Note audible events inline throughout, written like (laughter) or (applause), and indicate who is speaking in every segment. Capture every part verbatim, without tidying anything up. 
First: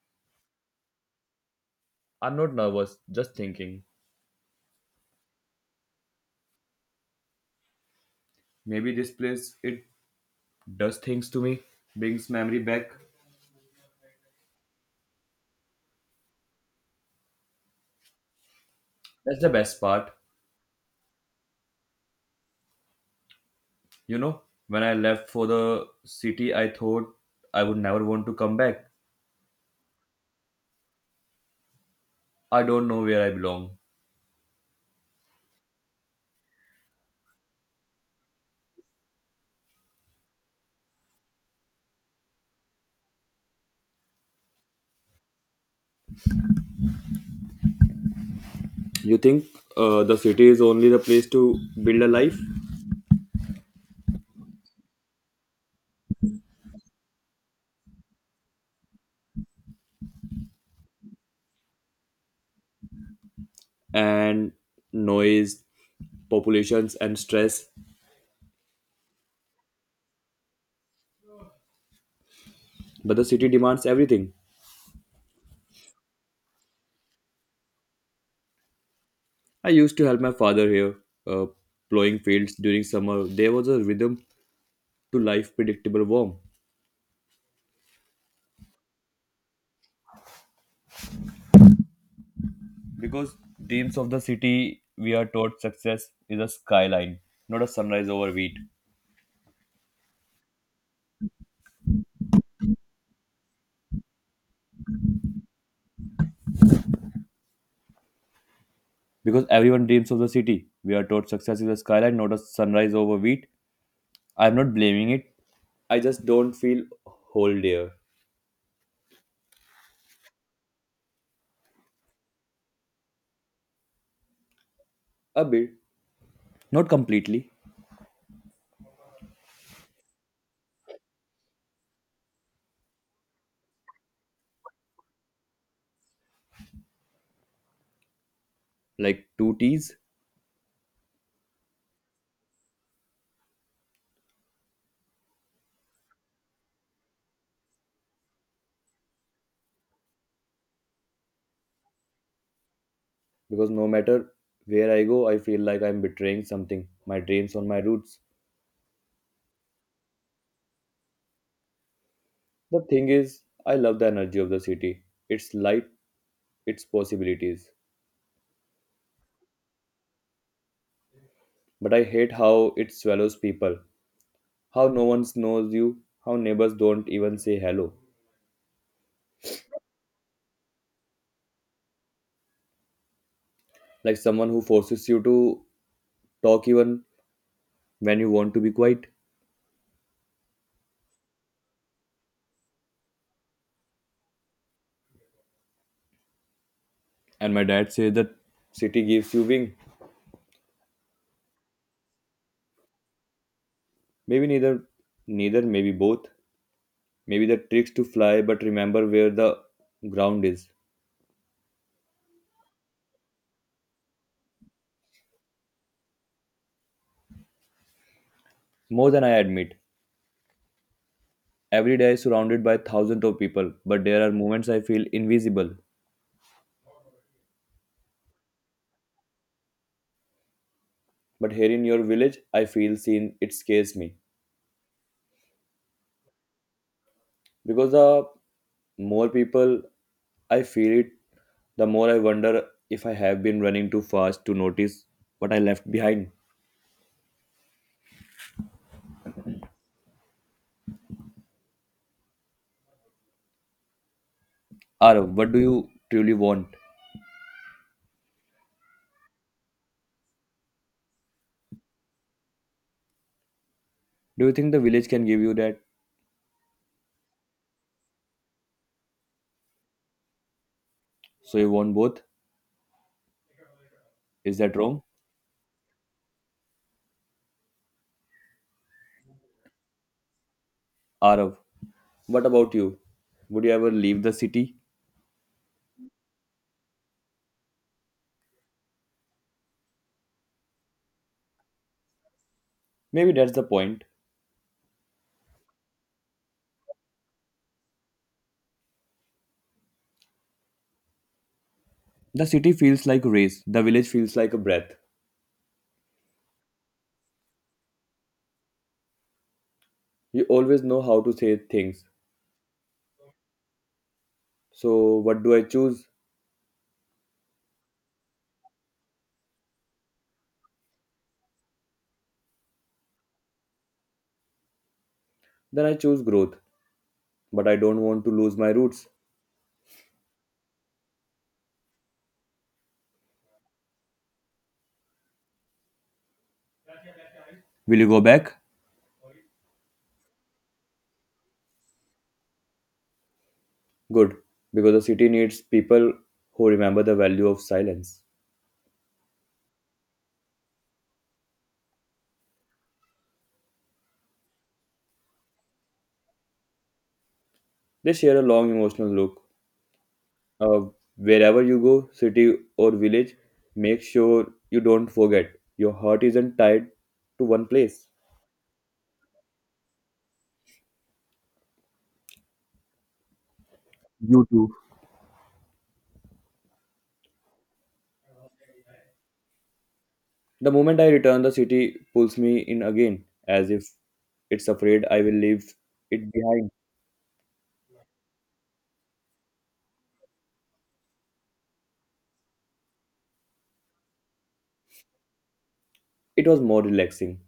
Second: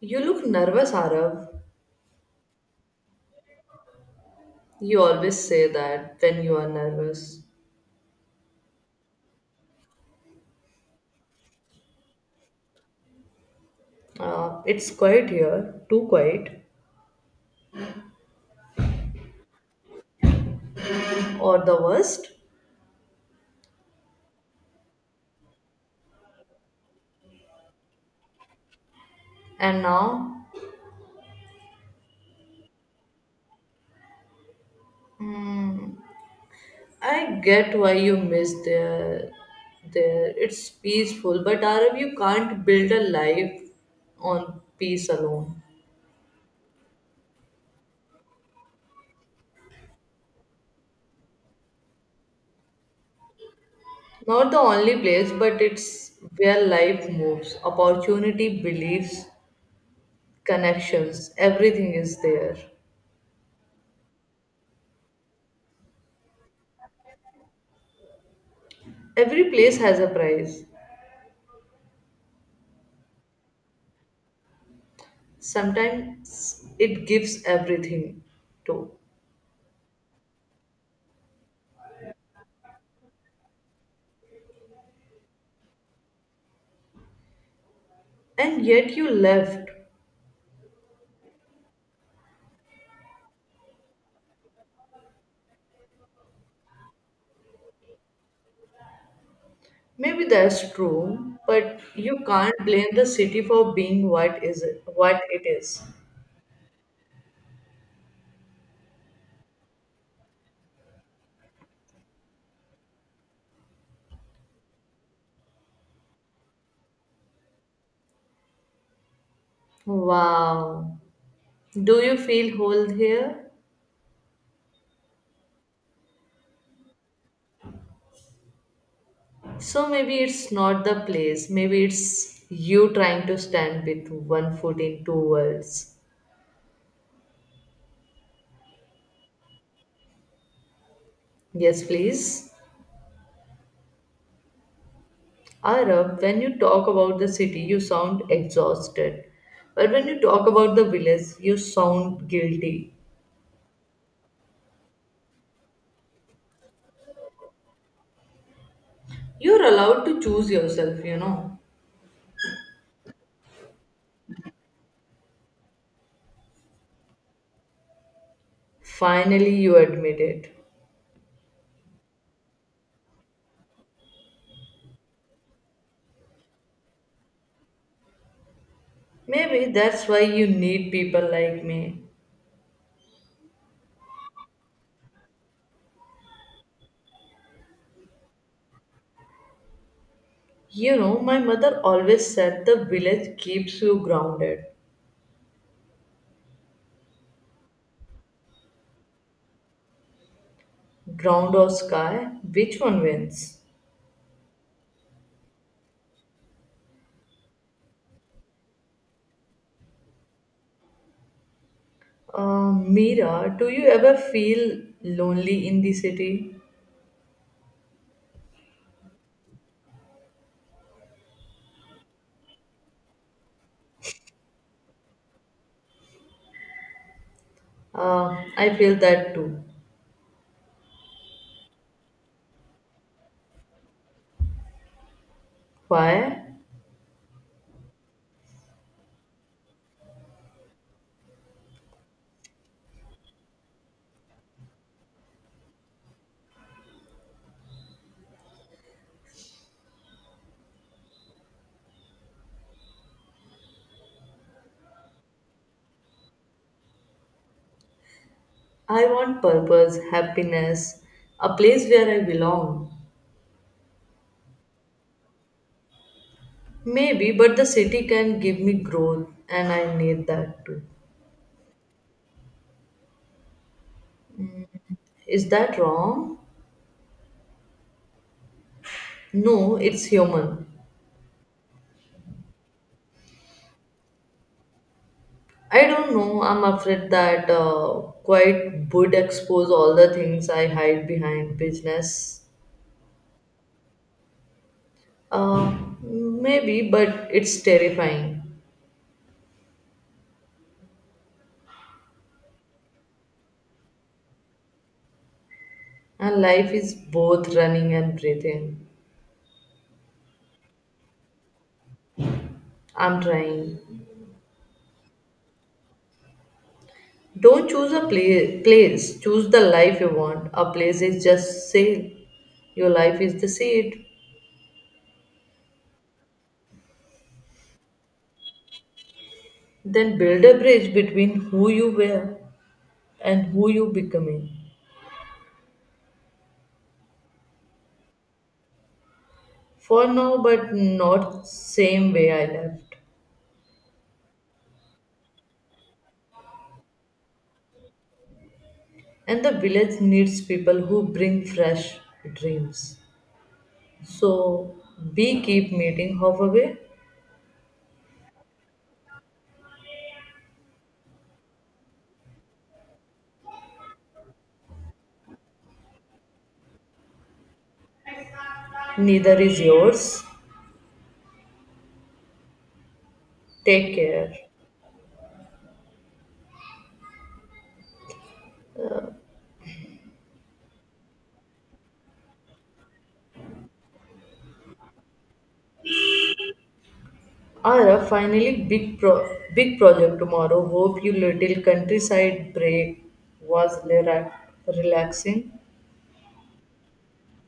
Speaker 1: You look nervous, Arav.
Speaker 2: I'm not nervous, just thinking.
Speaker 1: You always say that when you are nervous.
Speaker 2: Maybe this place, it does things to me, brings memory back.
Speaker 1: Uh, it's quiet here, too quiet,
Speaker 2: That's the best part.
Speaker 1: or the worst.
Speaker 2: You know, when I left for the city, I thought I would never want to come back.
Speaker 1: And now,
Speaker 2: I don't know where I belong.
Speaker 1: mm, I get why you miss there. There, it's peaceful, but Arav, you can't build a life on peace alone.
Speaker 2: You think uh, the city is only the place to build a life
Speaker 1: Not the only place, but it's where life moves. Opportunity, beliefs, connections, everything is there.
Speaker 2: and noise, populations, and stress,
Speaker 1: Every place has a price.
Speaker 2: but the city demands everything.
Speaker 1: Sometimes it gives everything to,
Speaker 2: I used to help my father here, uh, plowing fields during summer. There was a rhythm to life, predictable, warm.
Speaker 1: and yet you left.
Speaker 2: Because dreams of the city we are taught success is a skyline, not a sunrise over wheat.
Speaker 1: Maybe that's true, but you can't blame the city for being what is it, what it is.
Speaker 2: Because everyone dreams of the city. We are taught success is a skyline, not a sunrise over wheat. I'm not blaming it. I just don't feel whole there.
Speaker 1: Wow. Do you feel whole here?
Speaker 2: A bit. Not completely.
Speaker 1: So maybe it's not the place. Maybe it's you trying to stand with one foot in two worlds.
Speaker 2: Like two T's.
Speaker 1: Yes, please. Arab, when you talk about the city, you sound exhausted. But when you talk about the village, you sound guilty.
Speaker 2: Because no matter where I go, I feel like I'm betraying something. My dreams on my roots.
Speaker 1: You're allowed to choose yourself, you know.
Speaker 2: The thing is, I love the energy of the city. Its light, its possibilities.
Speaker 1: Finally, you admit it.
Speaker 2: But I hate how it swallows people. How no one knows you, how neighbors don't even say hello.
Speaker 1: Maybe that's why you need people like me.
Speaker 2: Like someone who forces you to talk even when you want to be quiet.
Speaker 1: You know, my mother always said the village keeps you grounded.
Speaker 2: And my dad says that city gives you wing.
Speaker 1: Ground or sky, which one wins?
Speaker 2: Maybe neither neither, maybe both. Maybe the tricks to fly, but remember where the ground is.
Speaker 1: Uh, Mira, do you ever feel lonely in the city?
Speaker 2: More than I admit. Every day surrounded by thousands of people, but there are moments I feel invisible.
Speaker 1: Uh, I feel that too.
Speaker 2: But here in your village, I feel seen, it scares me.
Speaker 1: Why?
Speaker 2: Because the more people I feel it, the more I wonder if I have been running too fast to notice what I left behind. Arav, what do you truly want?
Speaker 1: I want purpose, happiness, a place where I belong.
Speaker 2: Do you think the village can give you that?
Speaker 1: Maybe, but the city can give me growth and I need that too.
Speaker 2: So you want both? Is that wrong?
Speaker 1: Is that wrong? No, it's human.
Speaker 2: Arav, what about you? Would you ever leave the city?
Speaker 1: I don't know. I'm afraid that uh, quite would expose all the things I hide behind business.
Speaker 2: Maybe that's the point.
Speaker 1: Uh, Maybe, but it's terrifying.
Speaker 2: The city feels like a race, the village feels like a breath.
Speaker 1: And life is both running and breathing.
Speaker 2: You always know how to say things.
Speaker 1: I'm trying.
Speaker 2: So what do I choose?
Speaker 1: Don't choose a pla- place, choose the life you want. A place is just sail. Your life is the seed.
Speaker 2: Then I choose growth. But I don't want to lose my roots.
Speaker 1: Then build a bridge between who you were and who you becoming.
Speaker 2: Will you go back?
Speaker 1: For now, but not same way I left.
Speaker 2: Good, because the city needs people who remember the value of silence.
Speaker 1: And the village needs people who bring fresh dreams. So be keep meeting halfway.
Speaker 2: They share a long emotional look. Uh, Wherever you go, city or village, make sure you don't forget. Your heart isn't tied to one place.
Speaker 1: Neither is yours. Take care.
Speaker 2: You too. The moment I return, the city pulls me in again, as if it's afraid I will leave it behind.
Speaker 1: Ara, finally, big pro- big project tomorrow. Hope you little countryside break was lera- relaxing.
Speaker 2: It was more relaxing.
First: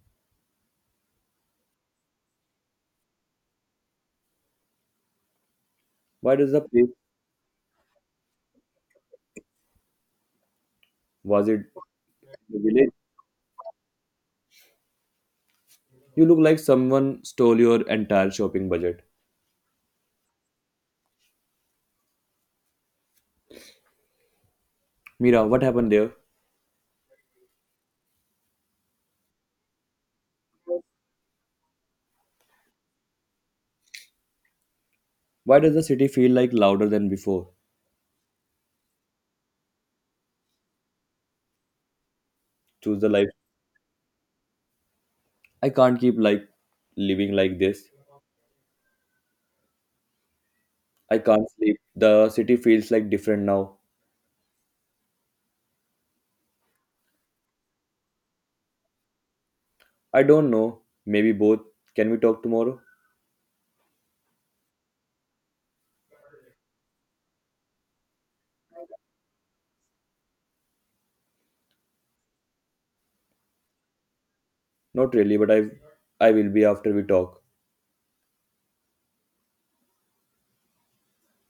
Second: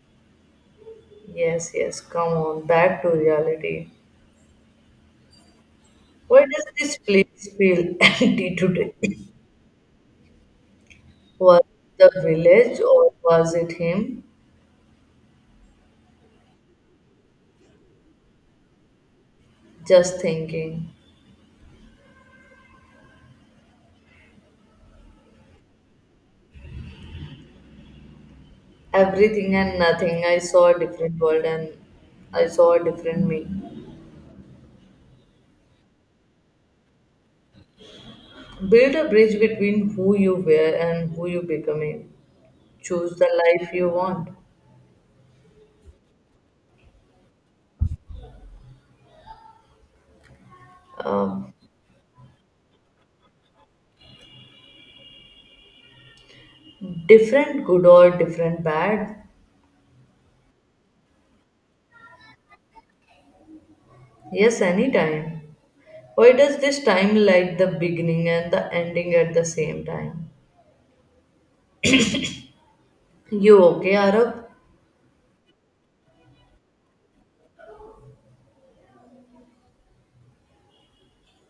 Speaker 1: Yes, yes, come on, back to reality.
Speaker 2: Why
Speaker 1: Why
Speaker 2: does the
Speaker 1: does
Speaker 2: place?
Speaker 1: this place feel (laughs) empty today?
Speaker 2: Was it
Speaker 1: Was the
Speaker 2: the
Speaker 1: village
Speaker 2: village?
Speaker 1: or was it him?
Speaker 2: You look like someone stole your entire shopping budget.
Speaker 1: Just thinking.
Speaker 2: Mira, what happened there?
Speaker 1: Everything and nothing. I saw a different world and I saw a different me.
Speaker 2: Why does the city feel like louder than before?
Speaker 1: Build a bridge between who you were and who you becoming
Speaker 2: Choose the
Speaker 1: choose
Speaker 2: life.
Speaker 1: the life you want.
Speaker 2: I can't keep like living like this. I
Speaker 1: Uh,
Speaker 2: can't sleep. The city feels like different now.
Speaker 1: Different good or different bad?
Speaker 2: I don't know. Maybe both. Can we talk tomorrow?
Speaker 1: Yes, anytime. Why does this time like the beginning and the ending at the same time? You okay, Arab?
Speaker 2: Not really, but I I will be after we talk.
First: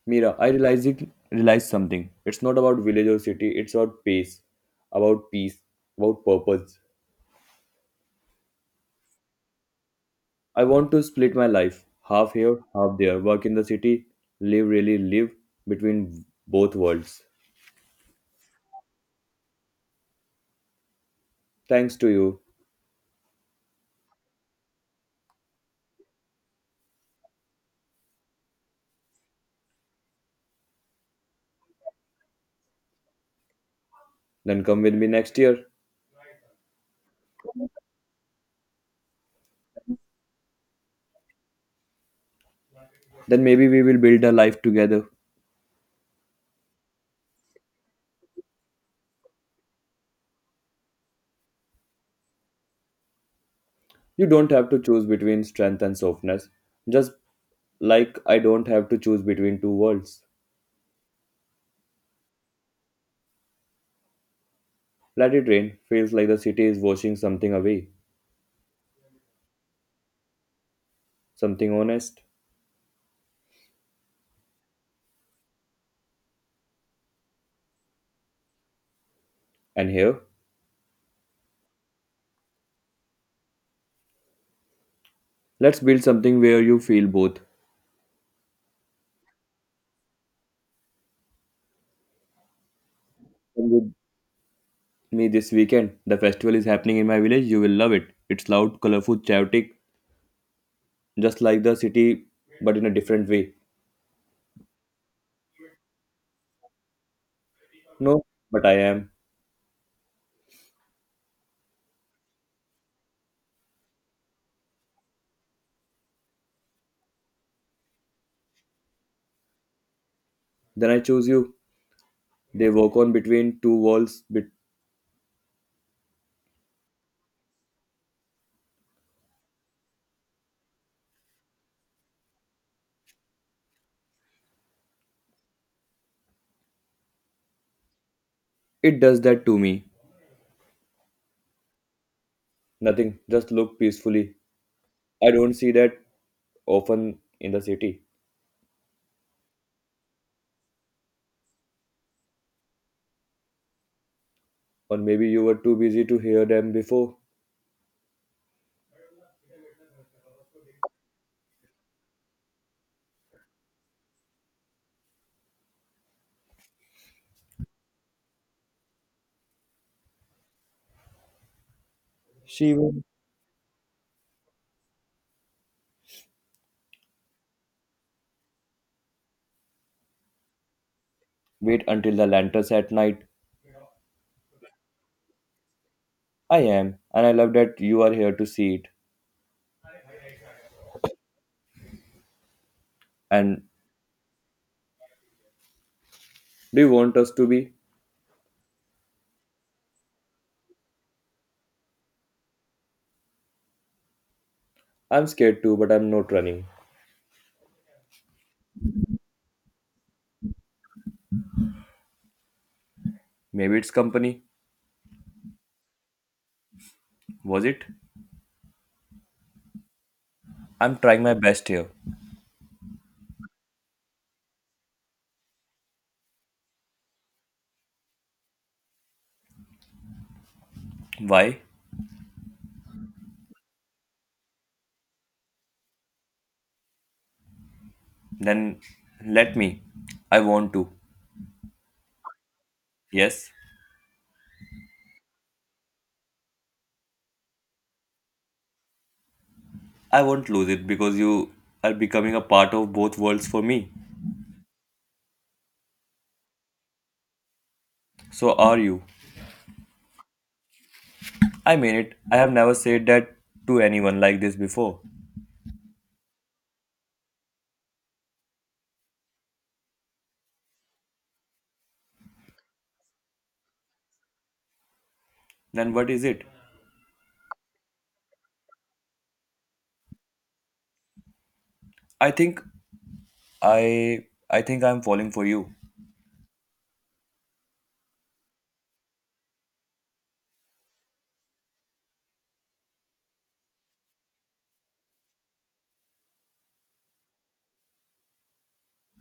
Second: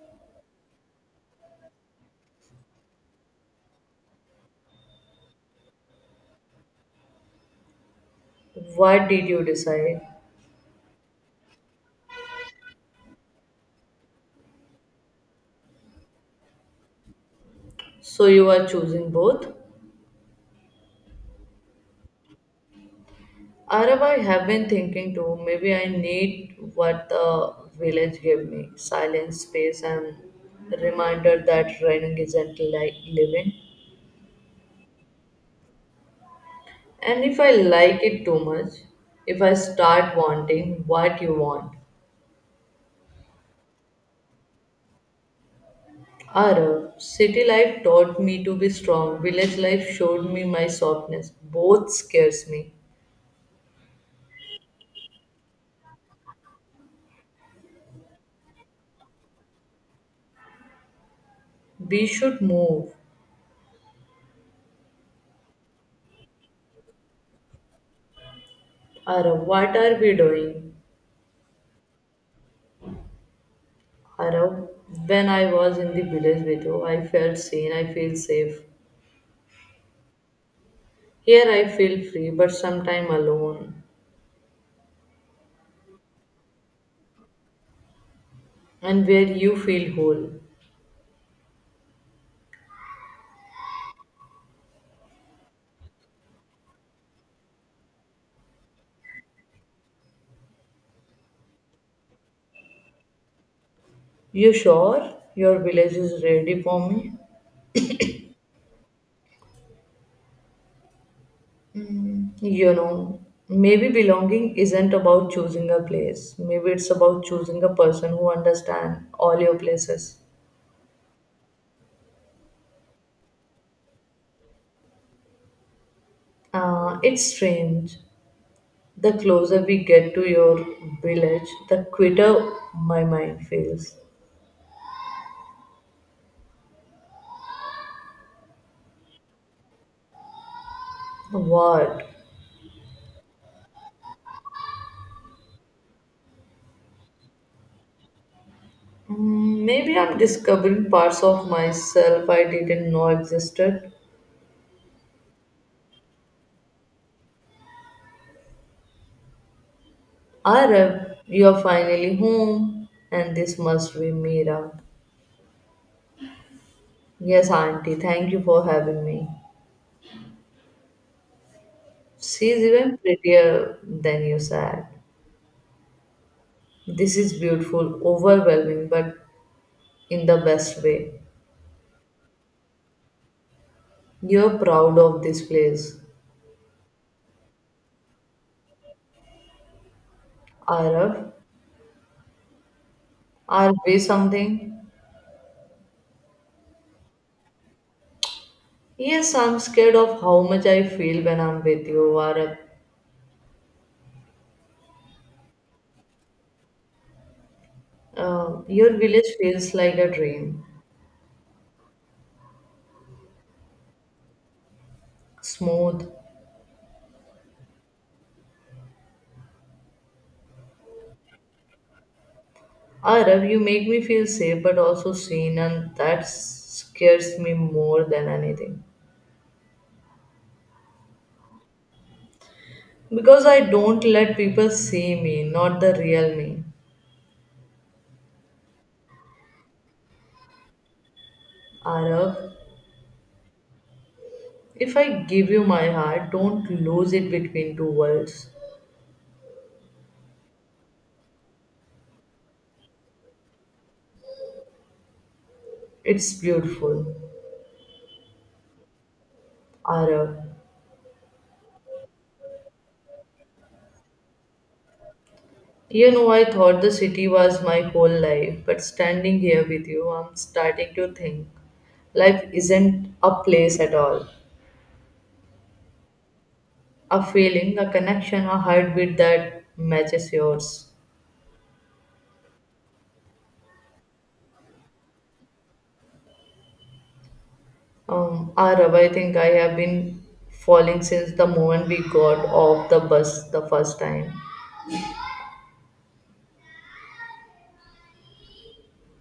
Speaker 2: Mira, I realized it realized something. It's not about village or city, it's about pace, about peace, about purpose.
Speaker 1: What did you decide?
Speaker 2: I want to split my life. Half here, half there. Work in the city, live really live between both worlds.
Speaker 1: So you are choosing both?
Speaker 2: Thanks to you.
Speaker 1: Arab, I have been thinking too. Maybe I need what the village gave me silence, space, and reminder that running isn't like living.
Speaker 2: Then come with me next year.
Speaker 1: And if I like it too much, if I start wanting what you want,
Speaker 2: Then maybe we will build a life together.
Speaker 1: Arav, city life taught me to be strong. Village life showed me my softness. Both scares me.
Speaker 2: You don't have to choose between strength and softness. Just like I don't have to choose between two worlds.
Speaker 1: We should move.
Speaker 2: Let it rain feels like the city is washing something away,
Speaker 1: Arav, what are we doing?
Speaker 2: something honest.
Speaker 1: Arav, when I was in the village with you, I felt seen. I feel safe.
Speaker 2: And here,
Speaker 1: Here I feel free, but sometime alone.
Speaker 2: let's build something where you feel both.
Speaker 1: And where you feel whole.
Speaker 2: Come with me this weekend. The festival is happening in my village. You will love it. It's loud, colorful, chaotic, just like the city, but in a different way.
Speaker 1: You sure your village is ready for me?
Speaker 2: No, but I am.
Speaker 1: Mm, you know, maybe belonging isn't about choosing a place. Maybe it's about choosing a person who understands all your places.
Speaker 2: Then I choose you. They walk on between two walls. But
Speaker 1: Uh, it's strange. The closer we get to your village, the quitter my mind feels.
Speaker 2: it does that to me.
Speaker 1: What?
Speaker 2: Nothing. Just look peacefully. I don't see that often in the city.
Speaker 1: Mm, Maybe I'm discovering parts of myself I didn't know existed.
Speaker 2: Or maybe you were too busy to hear them before.
Speaker 1: Arab, you're finally home, and this must be Mira. Yes, Auntie, thank you for having me. She's
Speaker 2: She
Speaker 1: even
Speaker 2: will
Speaker 1: prettier than you said. This is beautiful, overwhelming, but in the best way.
Speaker 2: wait until the lanterns at night.
Speaker 1: You're proud of this place.
Speaker 2: I am, and I love that you are here to see it.
Speaker 1: Araf,
Speaker 2: And
Speaker 1: are we something?
Speaker 2: do you want us to be?
Speaker 1: Yes, I'm scared of how much I feel when I'm with you, Araf.
Speaker 2: I'm scared too, but I'm not running.
Speaker 1: Uh, your village feels like a dream.
Speaker 2: Maybe it's company.
Speaker 1: Smooth.
Speaker 2: Was it? I'm trying my best here.
Speaker 1: Araf, you make me feel safe but also seen, and that scares me more than anything.
Speaker 2: Why?
Speaker 1: Because I don't let people see me, not the real me.
Speaker 2: Then let me. I want to.
Speaker 1: Araf,
Speaker 2: Yes.
Speaker 1: if I give you my heart, don't lose it between two worlds.
Speaker 2: I won't lose it because you are becoming a part of both worlds for me.
Speaker 1: It's beautiful.
Speaker 2: So are you.
Speaker 1: Arav.
Speaker 2: I mean it. I have never said that to anyone like this before.
Speaker 1: You know, I thought the city was my whole life, but standing here with you, I'm starting to think life isn't a place at all.
Speaker 2: Then what is it?
Speaker 1: A feeling, a connection, a heartbeat that matches yours.
Speaker 2: I think I I think I'm falling for you.
Speaker 1: Um, Arav, I think I have been falling since the moment we got off the bus the first time.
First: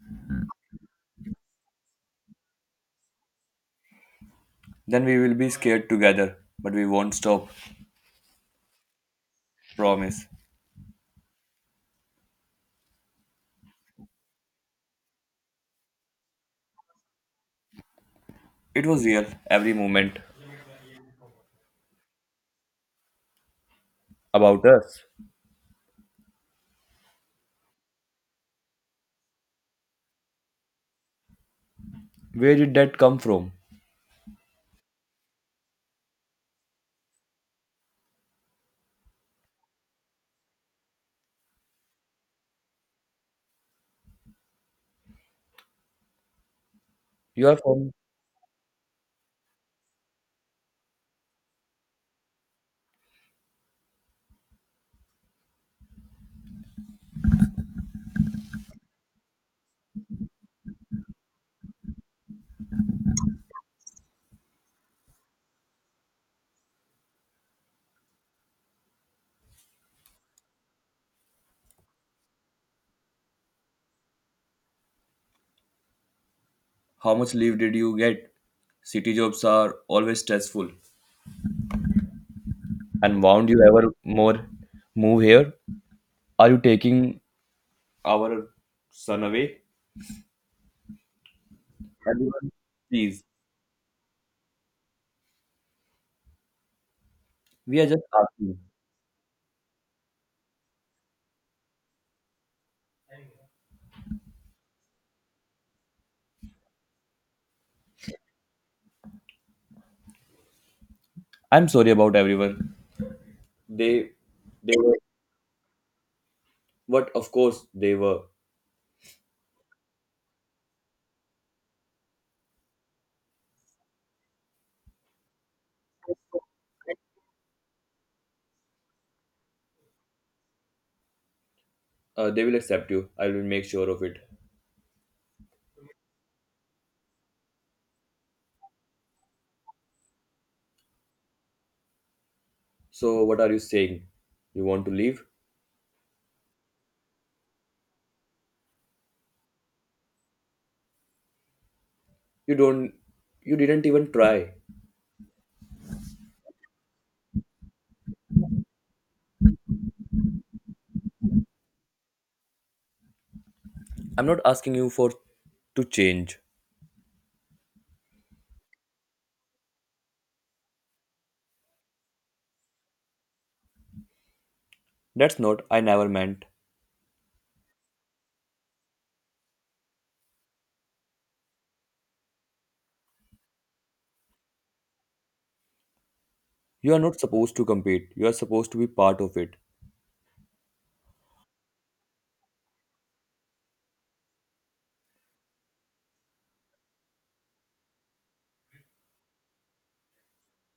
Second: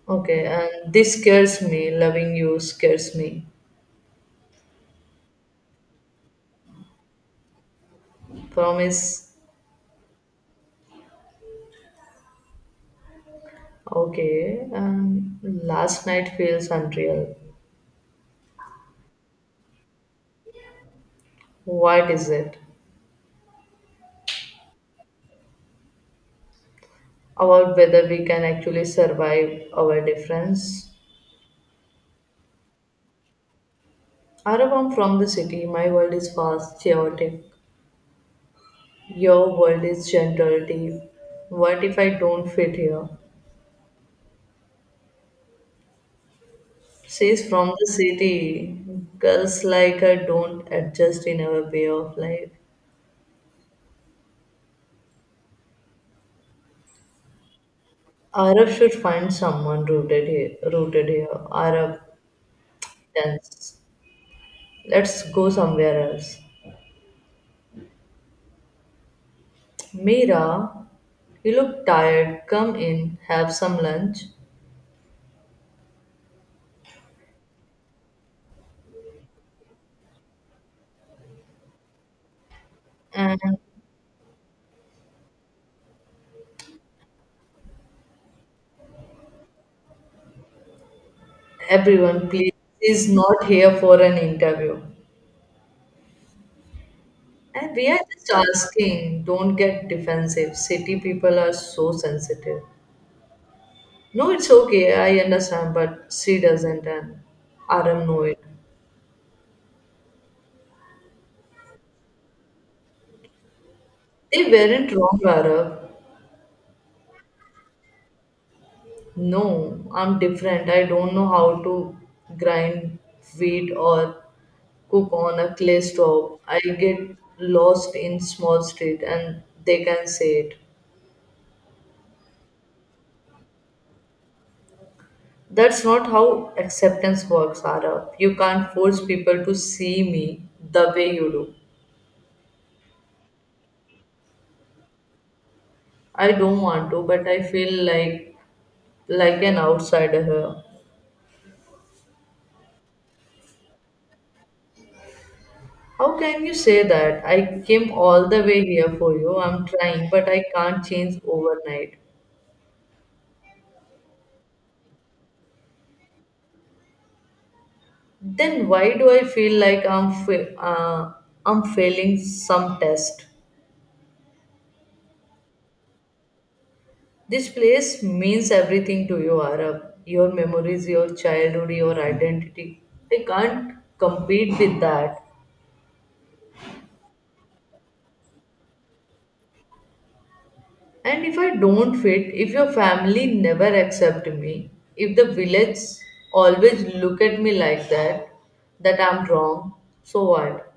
Speaker 1: Okay, and this scares me. Loving you scares me.
Speaker 2: Then we will be scared together, but we won't stop.
Speaker 1: Promise.
Speaker 2: Promise.
Speaker 1: Okay. Um, last night feels unreal.
Speaker 2: It was real every moment
Speaker 1: What is it?
Speaker 2: about us.
Speaker 1: About whether we can actually survive our difference?
Speaker 2: Where did that come from?
Speaker 1: I'm from the city. My world is fast, chaotic. Your world is gentle, deep. What if I don't fit here? She's
Speaker 2: You are
Speaker 1: from the
Speaker 2: from
Speaker 1: city. Girls like her don't adjust in our way of life. Arab should find someone rooted here. Rooted here. Arab dance. Let's go somewhere else. Mira, you look tired. Come in, have some lunch.
Speaker 2: how much leave did you get? City jobs are always stressful. And won't
Speaker 1: And
Speaker 2: you ever more move here? Are you taking our son away?
Speaker 1: everyone, please,
Speaker 2: Everyone,
Speaker 1: is
Speaker 2: please.
Speaker 1: not here for an interview. And
Speaker 2: We are
Speaker 1: we are
Speaker 2: just
Speaker 1: just
Speaker 2: asking.
Speaker 1: asking, don't get defensive. City people are so sensitive. No, it's okay, I understand, but she doesn't, and Aram know it.
Speaker 2: I'm sorry about everyone. They,
Speaker 1: They
Speaker 2: they
Speaker 1: weren't
Speaker 2: were.
Speaker 1: wrong, Arab.
Speaker 2: But of course, they were.
Speaker 1: No, I'm different. I don't know how to grind wheat or cook on a clay stove. I get lost in small street and they can say it.
Speaker 2: Uh, they will accept you. I will make sure of it.
Speaker 1: That's not how acceptance works, Ara. You can't force people to see me the way you do.
Speaker 2: So, what are you saying? You want to leave?
Speaker 1: I don't want to, but I feel like like an outsider here.
Speaker 2: You don't. You didn't even try.
Speaker 1: How can you say that? I came all the way here for you. I'm trying, but I can't change overnight.
Speaker 2: I'm not asking you for to change.
Speaker 1: Then why do I feel like I'm fa- uh, I'm failing some test?
Speaker 2: That's not. I never meant.
Speaker 1: This place means everything to you, Arab. Your memories, your childhood, your identity. I can't compete with that.
Speaker 2: You are not supposed to compete. You are supposed to be part of it.
Speaker 1: And if I don't fit, if your family never accept me, if the village always look at me like that, that I'm wrong, so what?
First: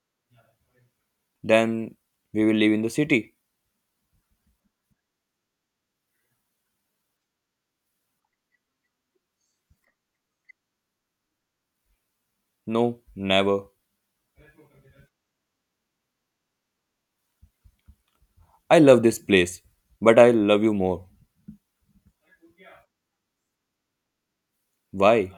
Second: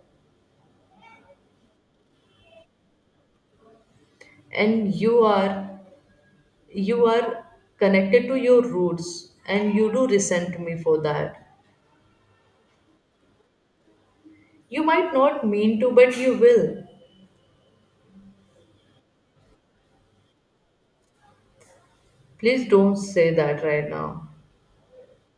Speaker 2: Then we will live in the city.
Speaker 1: And you are you are connected to your roots and you do resent me for that.
Speaker 2: No, never.
Speaker 1: You might not mean to, but you will.
Speaker 2: I love this place, but I love you more.
Speaker 1: Please don't say that right now.
Speaker 2: Why?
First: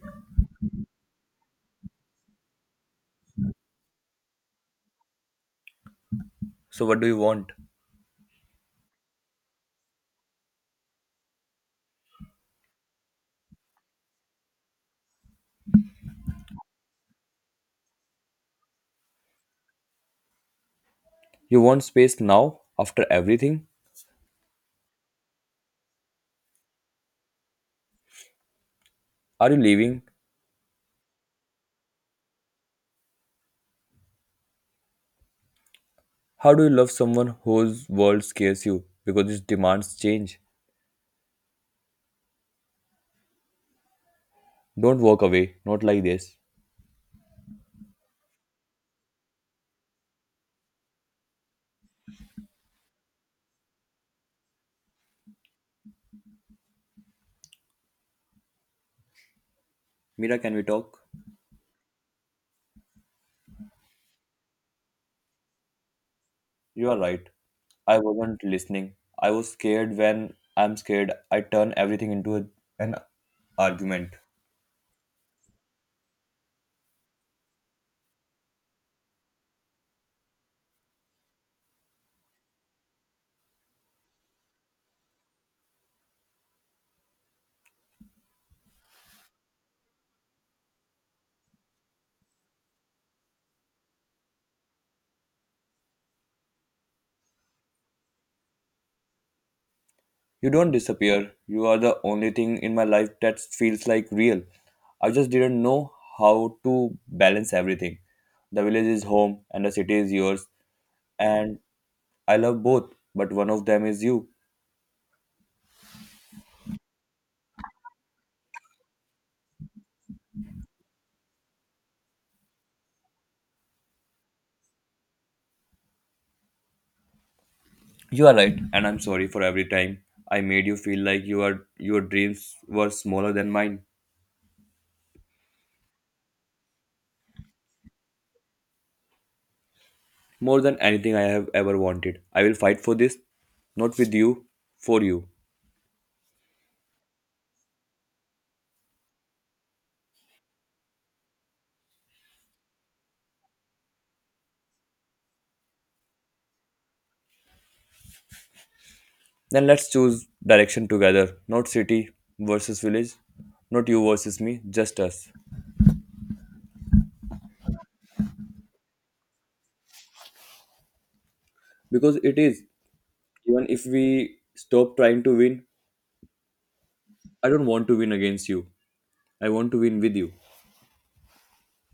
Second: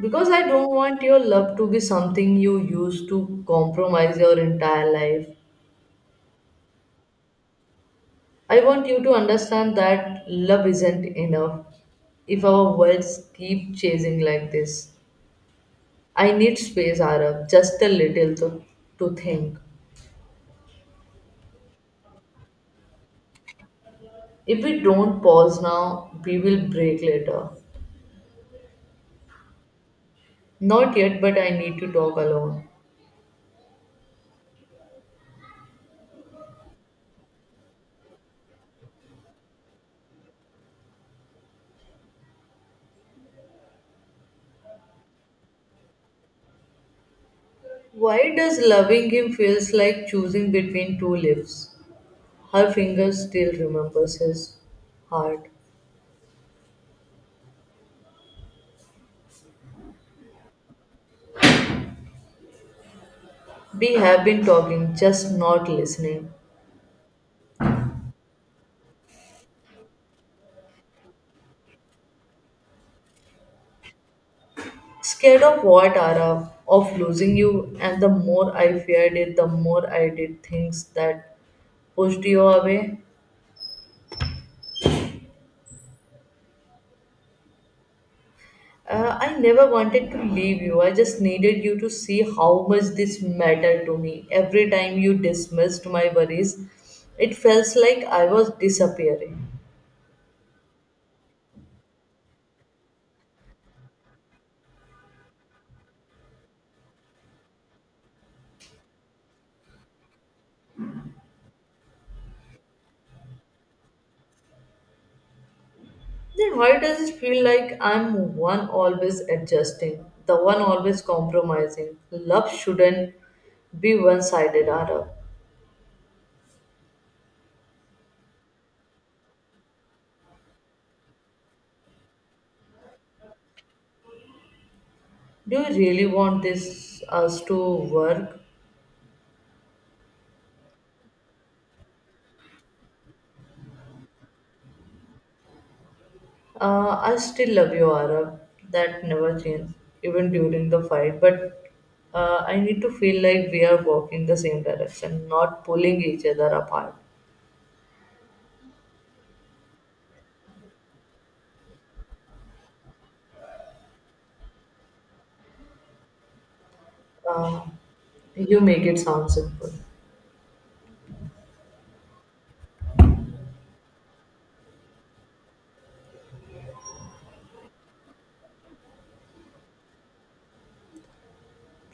Speaker 1: Because I don't want your love to be something you use to compromise your entire life.
Speaker 2: So, what do you want?
Speaker 1: I want you to understand that love isn't enough if our worlds keep chasing like this. I need space, Arab, just a little to, to think.
Speaker 2: You want space now, after everything?
Speaker 1: If we don't pause now, we will break later.
Speaker 2: Are you leaving?
Speaker 1: Not yet, but I need to talk alone.
Speaker 2: How do you love someone whose world scares you because it demands change? Don't walk away, not like this.
Speaker 1: Why does loving him feels like choosing between two lives? Her fingers still remembers his heart.
Speaker 2: Mira, can we talk?
Speaker 1: We have been talking, just not listening.
Speaker 2: You are right. I wasn't listening. I was scared when I'm scared, I turn everything into a- an argument.
Speaker 1: Scared of what, Ara? Of losing you, and the more I feared it, the more I did things that pushed you away. Uh, I never wanted to leave you. I just needed you to see how much this mattered to me. Every time you dismissed my worries, it felt like I was disappearing.
Speaker 2: You don't disappear. You are the only thing in my life that feels like real. I just didn't know how to balance everything. The village is home and the city is yours, and I love both, but one of them is you.
Speaker 1: Then why does it feel like I'm one always adjusting, the one always compromising? Love shouldn't be one sided, Arab.
Speaker 2: You are right, and I'm sorry for every time I made you feel like you are, your dreams were smaller than mine.
Speaker 1: Do you really want this us to work?
Speaker 2: More than anything I have ever wanted. I will fight for this, not with you, for you.
Speaker 1: Uh, I still love you, Arab. That never changed, even during the fight. But uh, I need to feel like we are walking the same direction, not pulling each other apart.
Speaker 2: Then let's choose direction together, not city versus village, not you versus me, just us.
Speaker 1: Uh, you make it sound simple.
Speaker 2: Because it is, even if we stop trying to win, I don't want to win against you. I want to win with you.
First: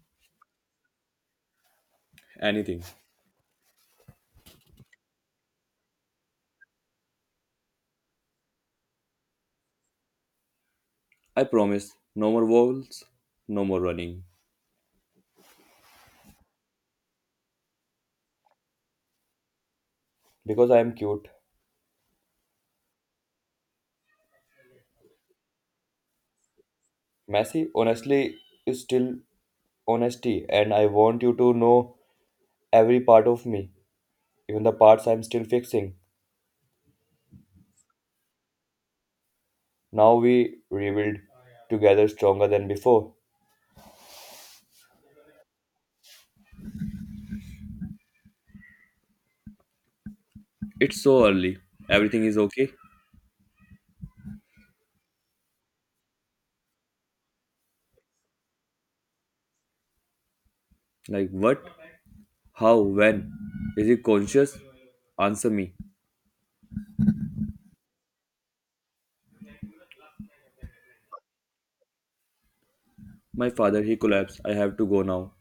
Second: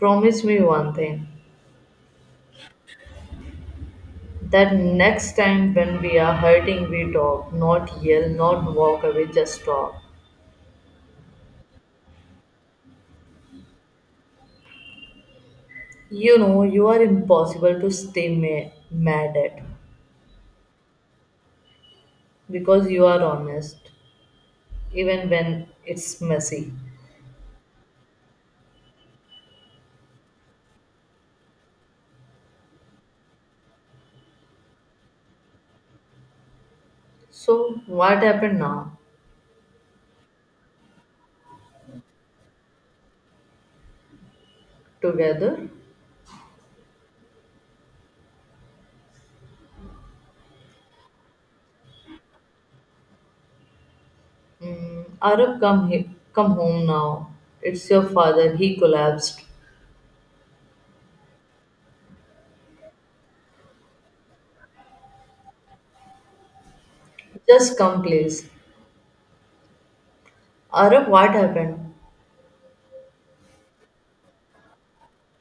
Speaker 1: Promise me one thing.
Speaker 2: Anything.
Speaker 1: That next time when we are hurting, we talk, not yell, not walk away, just talk.
Speaker 2: I promise, no more walls, no more running.
Speaker 1: You know, you are impossible to stay ma- mad at
Speaker 2: Because I am cute.
Speaker 1: because you are honest, even when it's messy.
Speaker 2: Messy, honestly, is still honesty, and I want you to know every part of me, even the parts I'm still fixing.
Speaker 1: So, what happened now?
Speaker 2: Now we rebuild together stronger than before.
Speaker 1: Together?
Speaker 2: It's so early. Everything is okay?
Speaker 1: Mm, Arab, come, he- come home now. It's your father, he collapsed.
Speaker 2: Like what? How? When? Is he conscious? Answer me.
Speaker 1: Just come, please. Arab, what happened?
Speaker 2: My father, he collapsed. I have to go now.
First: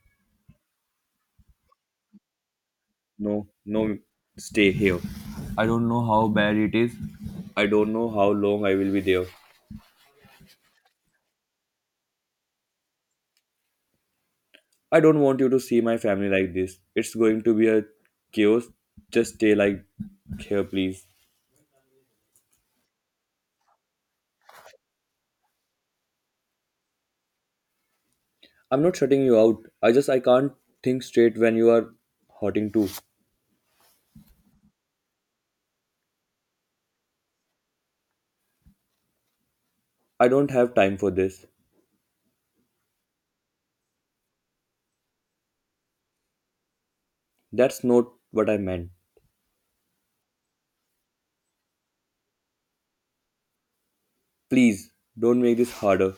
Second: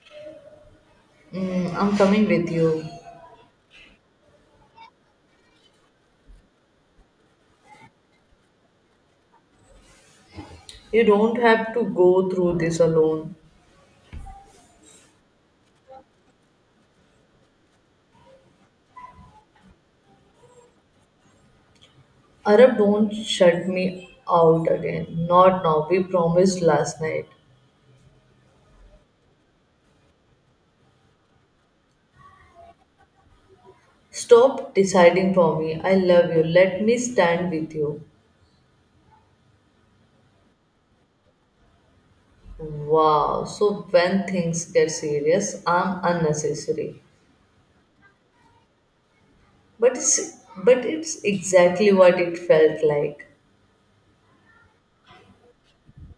Speaker 1: Mm, I'm coming with you.
Speaker 2: No, no, stay here. I don't know how bad it is. I don't know how long I will be there.
Speaker 1: You don't have to go through this alone.
Speaker 2: I don't want you to see my family like this. It's going to be a chaos. Just stay like here, please.
Speaker 1: Arab, don't shut me out again. Not now. We promised last night.
Speaker 2: I'm not shutting you out. I just I can't think straight when you are hurting too.
Speaker 1: Stop deciding for me. I love you. Let me stand with you.
Speaker 2: I don't have time for this.
Speaker 1: Wow. So when things get serious, I'm unnecessary.
Speaker 2: That's not what I meant.
Speaker 1: But it's but it's exactly what it felt like.
Speaker 2: Please don't make this harder.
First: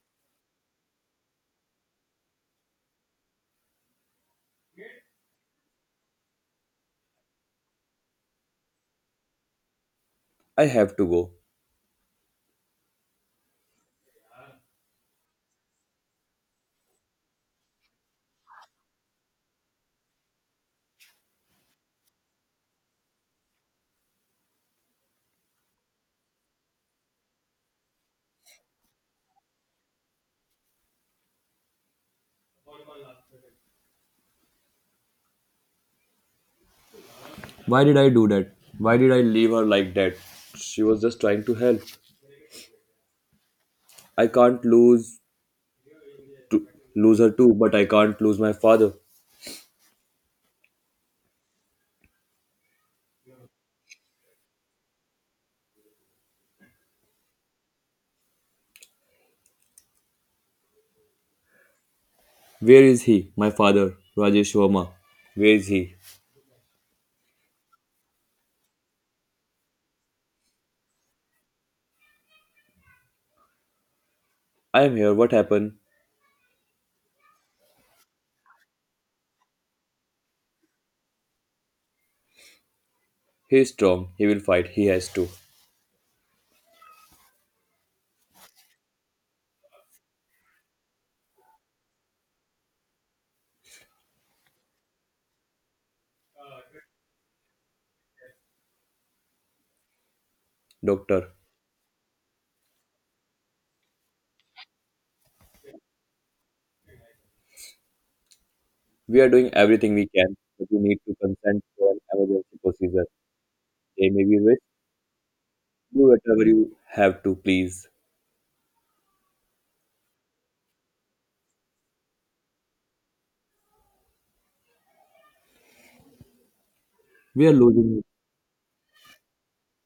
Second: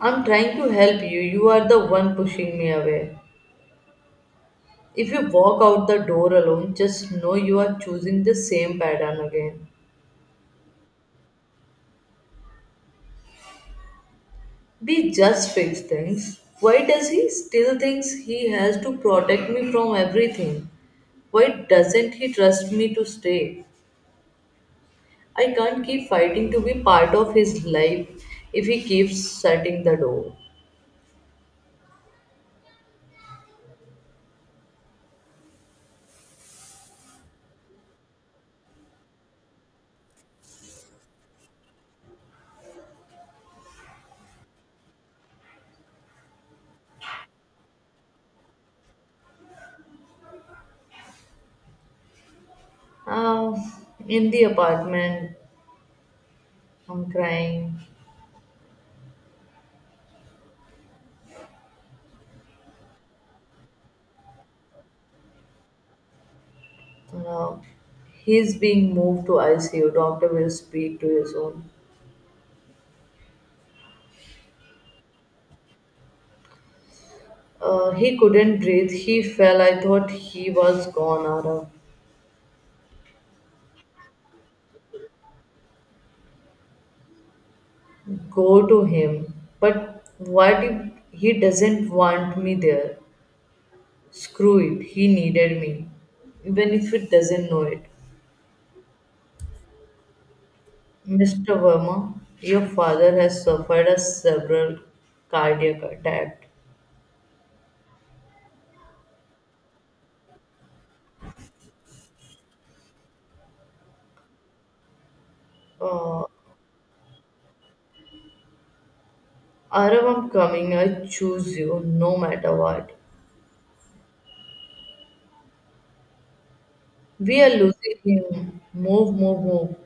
Speaker 1: I'm trying to help you. You are the one pushing me away. If you walk out the door alone, just know you are choosing the same pattern again.
Speaker 2: I have to go.
Speaker 1: They just fix things. Why does he still thinks he has to protect me from everything? Why doesn't he trust me to stay? I can't keep fighting to be part of his life if he keeps shutting the door.
Speaker 2: Why did I do that? Why did I leave her like that? She was just trying to help. I can't lose to lose her too, but I can't lose my father.
Speaker 1: Uh, in the apartment, I'm crying.
Speaker 2: Where is he? My father, Rajesh Verma. Where is he?
Speaker 1: Uh, he's being moved to I C U. Doctor will speak to you soon.
Speaker 2: I am here. What happened?
Speaker 1: Uh, he couldn't breathe. He fell. I thought he was gone, Arav.
Speaker 2: He is strong. He will fight. He has to.
Speaker 1: Go to him. But what if he doesn't want me there? Screw it, he needed me, even if it doesn't know it.
Speaker 2: Doctor,
Speaker 1: mister Verma, your father has suffered a several cardiac attack.
Speaker 2: we are doing everything we can, but you need to consent for an emergency procedure. They may be risk. Do
Speaker 1: Uh,
Speaker 2: whatever you have to, please.
Speaker 1: Arav, I'm coming. I choose you no matter what. We
Speaker 2: We
Speaker 1: are
Speaker 2: are
Speaker 1: losing
Speaker 2: losing.
Speaker 1: him. Move, move, move.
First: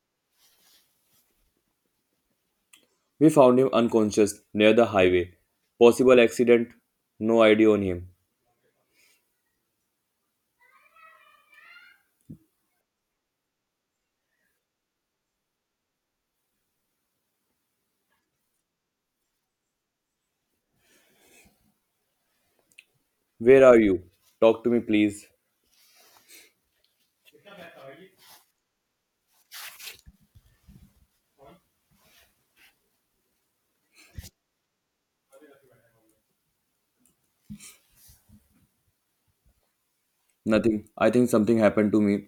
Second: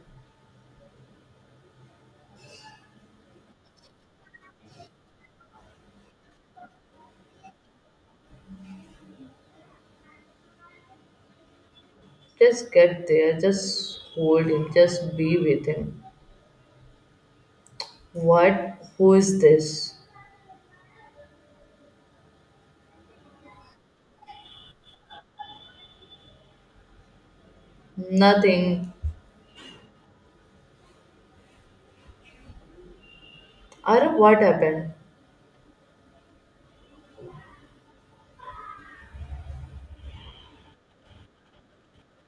Speaker 2: We found him unconscious near the highway. Possible accident? No idea on him.
Speaker 1: Just get there. Just hold him. Just be with him. What? Who is this?
Speaker 2: Where are you? Talk to me, please.
Speaker 1: Nothing. Arup, what happened?
Speaker 2: Nothing. I think something happened to me.